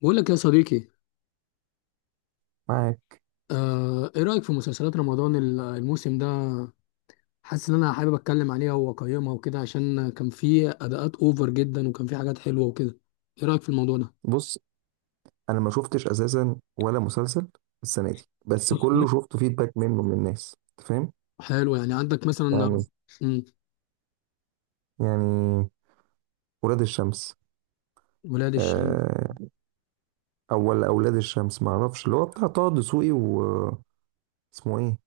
بقول لك يا صديقي. معاك. ايه رأيك في مسلسلات رمضان الموسم ده؟ حاسس ان انا حابب اتكلم عليها واقيمها وكده، عشان كان في اداءات اوفر جدا وكان في حاجات حلوة وكده. ايه رأيك في الموضوع ده؟ بص، انا ما شفتش اساسا ولا مسلسل السنه دي، بس بص، كله شفت فيدباك منه من الناس، انت فاهم. حلو يعني، عندك مثلا. يعني مم، يعني ولاد الشمس. ولاد الشمس، آه، اول اولاد الشمس ما اعرفش اللي هو بتاع طه دسوقي و اسمه ايه،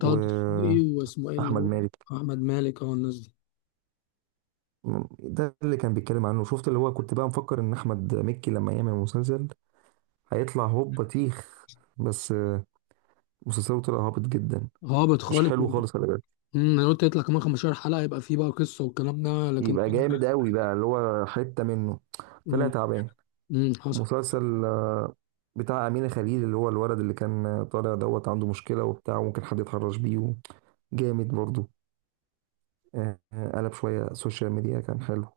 طه دسوقي واسمه ايه اللي واحمد هو، مالك. احمد مالك، اه الناس دي. ده اللي كان بيتكلم عنه، شفت اللي هو كنت بقى مفكر ان احمد مكي لما يعمل مسلسل هيطلع هوب بطيخ. بس مسلسله طلع هابط جدا، هابط مش خالص. حلو خالص، خلي بالك. انا قلت يطلع كمان 15 حلقة يبقى في بقى قصة والكلام ده، لكن. يبقى جامد قوي بقى اللي هو حتة منه، طلع مم، تعبان. حصل. مسلسل بتاع أمينة خليل، اللي هو الولد اللي كان طالع دوت عنده مشكلة وبتاع وممكن حد يتحرش بيه جامد برضو. قلب شوية سوشيال ميديا كان حلو.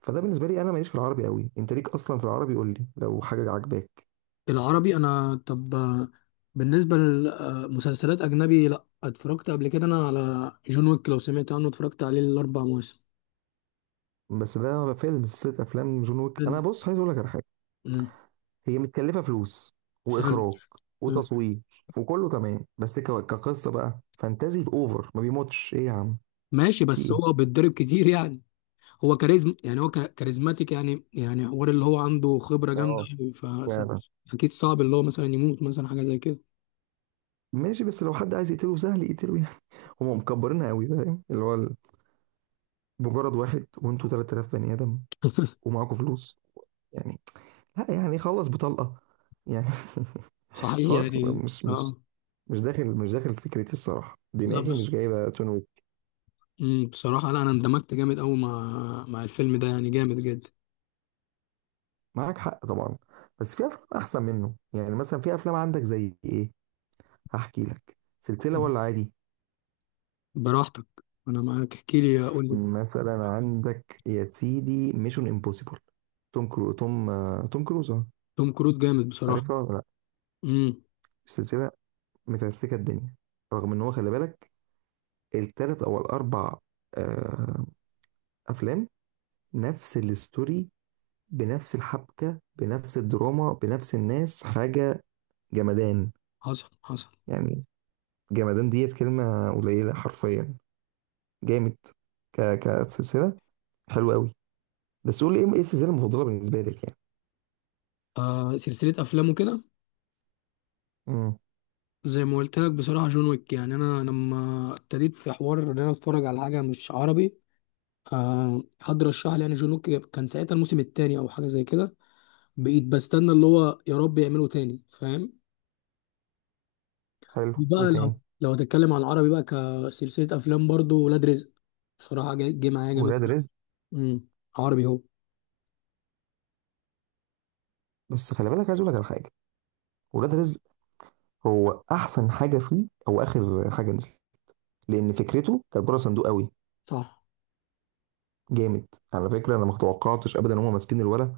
فده بالنسبة لي أنا ماليش في العربي قوي، أنت ليك أصلا في العربي؟ قول لي لو حاجة عجباك. العربي انا، طب، بالنسبه لمسلسلات اجنبي، لا اتفرجت قبل كده انا على جون ويك، لو سمعت عنه، اتفرجت عليه الاربع مواسم. بس ده فيلم، سلسلة أفلام جون ويك. حلو. أنا بص عايز أقول لك على حاجة. مم. هي متكلفة فلوس حلو. وإخراج حلو. وتصوير وكله تمام، بس كقصة بقى فانتازي في أوفر، ما بيموتش إيه يا عم. ماشي، في بس إيه؟ هو بيتضرب كتير يعني. هو كاريزما يعني، هو كاريزماتيك يعني، يعني حوار اللي هو عنده خبره جامده اه، أوي، ف، فعلا. اكيد صعب اللي هو مثلا يموت، مثلا حاجه زي كده. ماشي، بس لو حد عايز يقتله سهل يقتله يعني. هم مكبرينها قوي، فاهم اللي هو مجرد واحد وانتوا 3000 بني ادم ومعاكوا فلوس يعني، لا يعني خلص بطلقه يعني صحيح حوار يعني. مش مش اه. مش داخل مش داخل فكرتي الصراحه، لا دماغي بس. مش جايبه تون ويك. بصراحه لا، انا اندمجت جامد قوي مع الفيلم ده، يعني جامد جدا. معاك حق طبعا، بس في افلام احسن منه، يعني مثلا في افلام عندك زي ايه؟ هحكي لك سلسله ولا عادي؟ براحتك. انا معاك، احكي لي، قول لي. مثلا عندك يا سيدي ميشن امبوسيبل. توم كروز. اه. توم كروز جامد بصراحة. عارفها ولا لا؟ امم. السلسله متكتكه الدنيا، رغم ان هو خلي بالك التلات او الاربع آه افلام نفس الستوري، بنفس الحبكه بنفس الدراما بنفس الناس، حاجه جمدان. حصل حصل. يعني جمدان ديت كلمه قليله، حرفيا جامد. كسلسله حلوه قوي. بس قول لي إيه السلسله المفضله بالنسبه لك يعني؟ آه، سلسلة أفلامه كده. امم زي ما قلت لك بصراحة جون ويك، يعني أنا لما ابتديت في حوار إن أنا أتفرج على حاجة مش عربي، آه، حد رشح لي يعني جون ويك، كان ساعتها الموسم التاني أو حاجة زي كده، بقيت بستنى اللي هو يا رب يعمله تاني، فاهم. حلو، وايه بقى تاني؟ لو هتتكلم على العربي بقى كسلسلة أفلام برضو، ولاد رزق، بصراحة جه معايا جامد. ولاد رزق. امم. عربي هو. بس خلي بالك، عايز اقول لك على حاجه. ولاد رزق هو احسن حاجه فيه او اخر حاجه نزلت، لان فكرته كانت بره صندوق قوي. صح. جامد. على فكره، انا ما توقعتش ابدا ان هم ماسكين الولد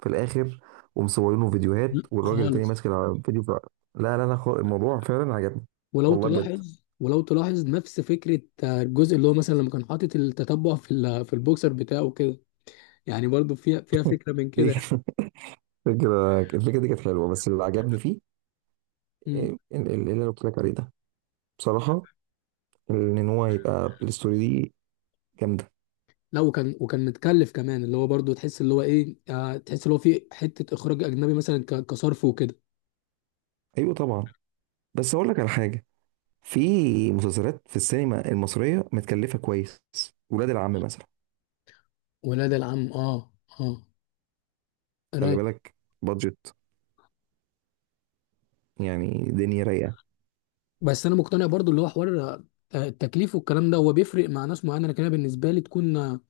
في الاخر ومصورينه فيديوهات، لأ، والراجل التاني خالص. ماسك الفيديو في... لا لا لا خالص، الموضوع فعلا عجبني، والله بجد. ولو تلاحظ نفس فكرة، آه، الجزء اللي هو مثلا لما كان حاطط التتبع في في البوكسر بتاعه كده. يعني برضو فيها فكرة من دي كده يعني. كانت الفكره دي كانت حلوه. بس اللي عجبني فيه مم. اللي انا قلت لك عليه ده، بصراحه، ان هو يبقى الستوري دي جامده. لا، وكان متكلف كمان، اللي هو برضو تحس اللي هو ايه، آه، تحس اللي هو في حتة اخراج اجنبي مثلا، كصرف وكده. ايوه طبعا، بس اقول لك على حاجه، في مسلسلات في السينما المصريه متكلفه كويس. ولاد العم مثلا. ولاد العم. اه. اه. خلي رايق. بالك، بادجت، يعني دنيا رايقه. بس انا مقتنع برضو اللي هو حوار، آه، التكليف والكلام ده هو بيفرق مع ناس معينة، لكن انا بالنسبة لي تكون، آه،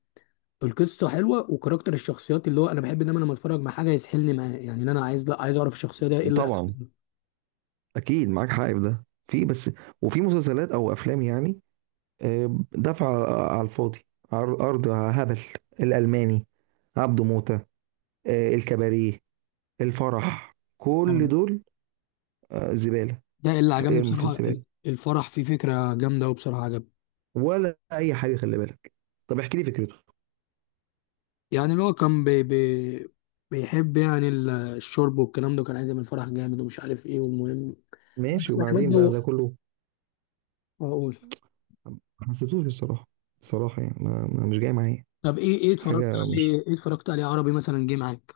القصه حلوه وكاركتر الشخصيات، اللي هو انا بحب دايما لما اتفرج مع حاجه يسحلني معاه يعني، إن انا عايز، لا عايز اعرف الشخصيه ده ايه اللي. طبعا اكيد معاك حق في ده، في بس، وفي مسلسلات او افلام، يعني دفع على الفاضي. ارض هبل، الالماني، عبده موته، الكباريه، الفرح، كل آه. دول زباله. ده اللي عجبني ارمي في بصراحة، الزباله، الفرح فيه فكرة جامدة، وبصراحة عجبني. ولا اي حاجه، خلي بالك. طب احكي لي فكرته. يعني اللي هو كان بي بي بيحب يعني الشرب والكلام ده، كان عايز يعمل فرح جامد ومش عارف ايه، والمهم. ماشي، بس يعني وبعدين برضه بقى ده كله اقول. ما حسيتوش الصراحه. الصراحه يعني مش جاي معايا. طب ايه، حاجه مش ايه اتفرجت عليه عربي مثلا جه معاك؟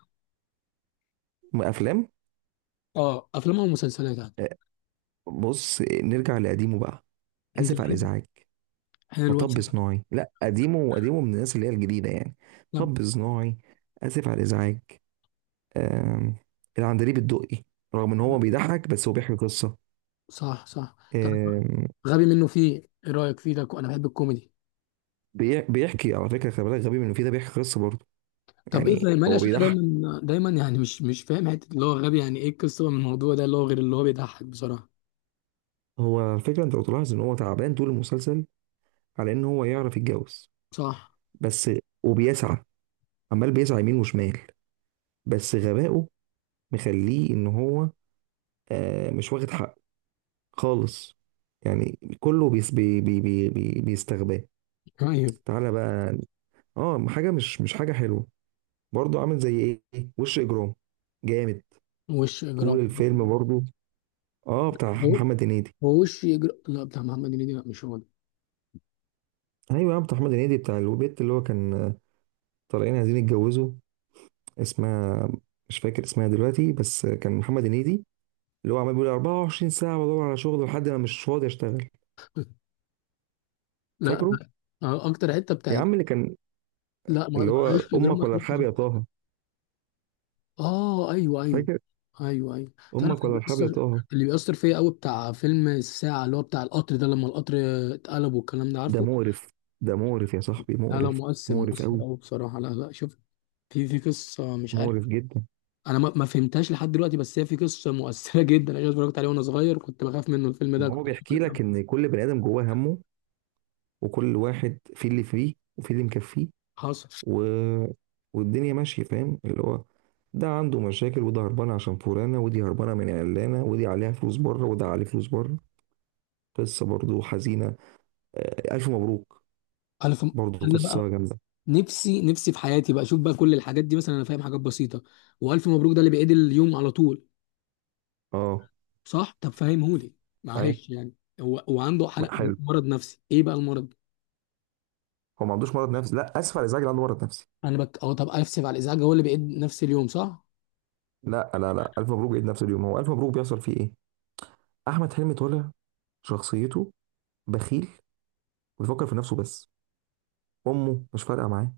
افلام. اه، افلام او مسلسلات يعني. آه، بص نرجع لقديمه بقى. انت اسف على بتحب. الازعاج. حلو. مطب أسف. صناعي، لا قديمه، قديمه من الناس اللي هي الجديده يعني. طب. مطب صناعي. اسف على الازعاج. آم، العندليب الدقي، رغم ان هو بيضحك بس هو بيحكي قصه. صح صح. طب. آم، غبي منه فيه، ايه رأيك فيه ده؟ انا بحب الكوميدي. بيحكي على فكره، خلي بالك، غبي منه فيه ده بيحكي قصه برضه. طب ايه يعني فاهم مالي، هو عشان انا بيضحك. دايما دايما يعني، مش فاهم حته اللي هو غبي، يعني ايه القصه من الموضوع ده، اللي هو غير اللي هو بيضحك بصراحه. هو الفكره انت لو تلاحظ ان هو تعبان طول المسلسل على ان هو يعرف يتجوز صح. بس، وبيسعى عمال بيسعى يمين وشمال، بس غبائه مخليه ان هو مش واخد حقه خالص. يعني كله بيس بي بي بي بي بيستغباه. ايوه. تعالى بقى. اه، حاجه مش حاجه حلوه برضه. عامل زي ايه؟ وش اجرام، جامد وش طول اجرام. الفيلم برضه. اه بتاع هو محمد هنيدي. هو وش اجرام، لا بتاع محمد هنيدي، لا مش هو ده. ايوه يا بتاع محمد هنيدي، بتاع البيت اللي هو كان طالعين عايزين يتجوزوا. اسمها مش فاكر اسمها دلوقتي، بس كان محمد هنيدي اللي هو عمال بيقول 24 ساعه بدور على شغل، لحد ما مش فاضي اشتغل. لا، فاكره؟ آه، اكتر حته يا بتاعت. عم اللي كان لا اللي هو وش اجرام امك ما ولا تروحش. ارحاب يا طه. اه ايوه ايوه. فاكر؟ ايوه ايوه. تعرف امك ولا اللي ارحاب يا بيأثر، طه. اللي بيأثر فيا قوي بتاع فيلم الساعه اللي هو بتاع القطر ده، لما القطر اتقلب والكلام ده، ده عارفه. مقرف، ده مقرف يا صاحبي، لا لا، مقرف، مؤثر مقرف مؤثر قوي، قوي بصراحه، لا لا شوف. في قصه مش عارف، مقرف جدا. انا ما ما فهمتهاش لحد دلوقتي، بس هي في قصه مؤثره جدا، انا اتفرجت عليه وانا صغير، كنت بخاف منه الفيلم ده، هو كنت بيحكي لك ان كل بني ادم جواه همه، وكل واحد في اللي فيه وفي اللي مكفيه، حصل. و... والدنيا ماشيه، فاهم اللي هو ده عنده مشاكل، وده هربان عشان فلانه، ودي هربانه من علانه، ودي عليها فلوس بره، وده عليه فلوس بره. قصه برضو حزينه. الف مبروك، انا فم... برضو انا قصه بقى، جامده. نفسي نفسي في حياتي بقى اشوف بقى كل الحاجات دي، مثلا انا فاهم حاجات بسيطه، والف مبروك ده اللي بيعيد اليوم على طول. اه، صح، طب فهمهولي، اي، معلش يعني. هو وعنده حلق، حلو. مرض نفسي ايه بقى المرض؟ هو ما عندوش مرض نفسي، لا اسف على الازعاج اللي عنده مرض نفسي. انا بك اه، طب اسف على الازعاج، هو اللي بيعيد نفس اليوم صح؟ لا لا لا، الف مبروك عيد نفس اليوم. هو الف مبروك بيحصل فيه ايه؟ احمد حلمي طالع شخصيته بخيل، بيفكر في نفسه بس، امه مش فارقه معاه،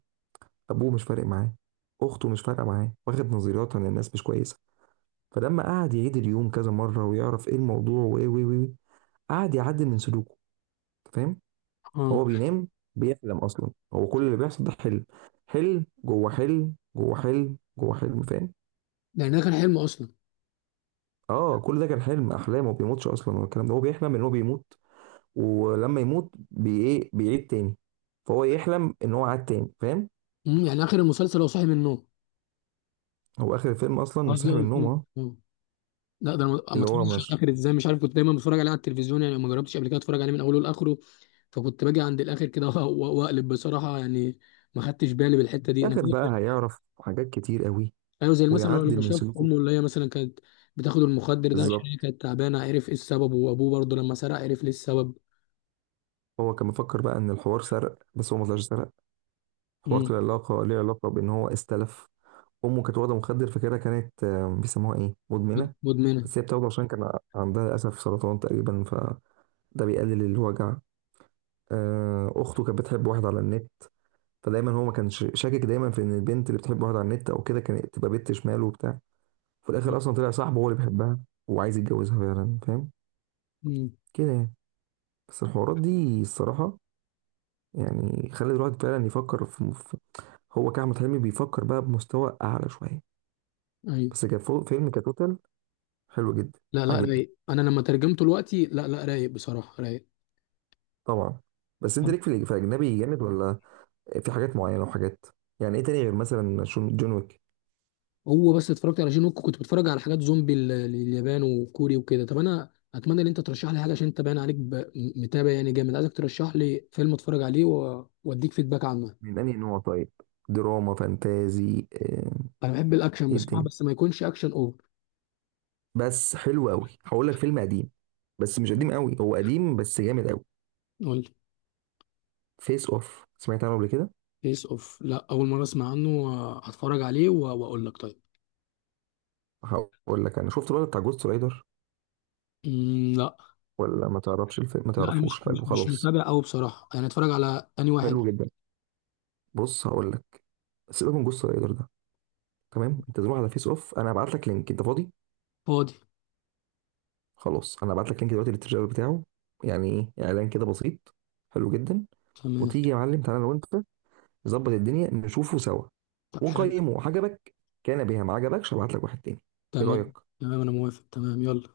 ابوه مش فارق معاه، اخته مش فارقه معاه، واخد نظريات عن الناس مش كويسه. فلما قعد يعيد اليوم كذا مره ويعرف ايه الموضوع وايه وايه وايه، قعد يعدل من سلوكه، أنت فاهم. اه. هو بينام، بيحلم اصلا، هو كل اللي بيحصل ده حلم. حلم جوه حلم جوه حلم جوه حلم، فاهم. يعني ده كان حلم اصلا. اه، كل ده كان حلم احلام، وما بيموتش اصلا والكلام ده. هو بيحلم ان هو بيموت، ولما يموت بي ايه بيعيد تاني. فهو يحلم ان هو عاد تاني، فاهم. يعني اخر المسلسل هو صاحي من النوم؟ هو اخر الفيلم اصلا قصدي صحي هو من النوم الفيلم، اهو. اه. لا ده انا ما ما اللي هو اتفرجتش على مش الاخر ازاي، مش عارف، كنت دايما بتفرج عليه على التلفزيون يعني، ما جربتش قبل كده اتفرج عليه من اوله لاخره، فكنت باجي عند الاخر كده واقلب بصراحه يعني، ما خدتش بالي بالحته دي انا اخر بقى كده. هيعرف حاجات كتير قوي، ايوه، زي مثلا ويعدل لما من شاف سلوكه. امه اللي هي مثلا كانت بتاخد المخدر ده، عشان هي بالظبط، كانت تعبانه، عرف ايه السبب، وابوه برضه لما سرق عرف ليه السبب. هو كان مفكر بقى ان الحوار سرق، بس هو ما طلعش سرق. الحوار مم. طلع علاقه ليه، علاقه بان هو استلف. امه كانت واخده مخدر، فكده كانت بيسموها ايه، مدمنه. مدمنه. بس هي بتاخده عشان كان عندها للاسف سرطان تقريبا، فده بيقلل الوجع. اخته كانت بتحب واحد على النت، فدايما هو ما كانش شاكك دايما في ان البنت اللي بتحب واحد على النت او كده كانت تبقى بنت شمال وبتاع. في الاخر اصلا طلع صاحبه هو اللي بيحبها وعايز يتجوزها فعلا، فاهم. مم. كده يعني. بس الحوارات دي الصراحه يعني خلت الواحد فعلا يفكر هو كأحمد حلمي بيفكر بقى بمستوى اعلى شويه. ايوه. بس فيلم كتوتال، حلو جدا. لا لا عجبني رايق، انا لما ترجمته دلوقتي، لا لا رايق بصراحه، رايق. طبعا. بس انت ليك في في الاجنبي جامد، ولا في حاجات معينه وحاجات؟ يعني ايه تاني غير مثلا جون ويك؟ هو بس اتفرجت على جين ووك، كنت بتفرج على حاجات زومبي اليابان وكوري وكده. طب انا اتمنى ان انت ترشح لي حاجه، عشان انت باين عليك متابع يعني جامد، عايزك ترشح لي فيلم اتفرج عليه واديك فيدباك عنه. من انهي نوع طيب؟ دراما، فانتازي، انا بحب الاكشن ايه بصراحه، الدنيا؟ بس ما يكونش اكشن اوفر. بس حلو قوي، هقول لك فيلم قديم، بس مش قديم قوي، هو قديم بس جامد قوي. قول لي. فيس اوف، سمعت عنه قبل كده؟ فيس اوف، لا اول مره اسمع عنه، هتفرج عليه واقول لك، طيب. هقول لك، انا شفت الولد بتاع جوست رايدر، لا. ولا ما تعرفش الفيلم؟ ما لا انا تعرفوش، حلو مش خلاص. متابع قوي بصراحه يعني، اتفرج على اني واحد. حلو جدا. بص هقول لك، سيبك من جوست رايدر ده، تمام؟ انت تروح على فيس اوف، انا هبعت لك لينك. انت فاضي؟ فاضي. خلاص، انا هبعت لك لينك دلوقتي للتريلر بتاعه، يعني ايه اعلان كده بسيط، حلو جدا. تمام. وتيجي يا معلم، تعالى لو انت نظبط الدنيا نشوفه سوا طب حلو. ونقيمه. عجبك كان بها، ما عجبكش هبعت لك واحد تاني. ايه تمام. رايك؟ تمام انا موافق، تمام، يلا.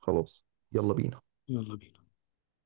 خلاص، يلا بينا. يلا بينا.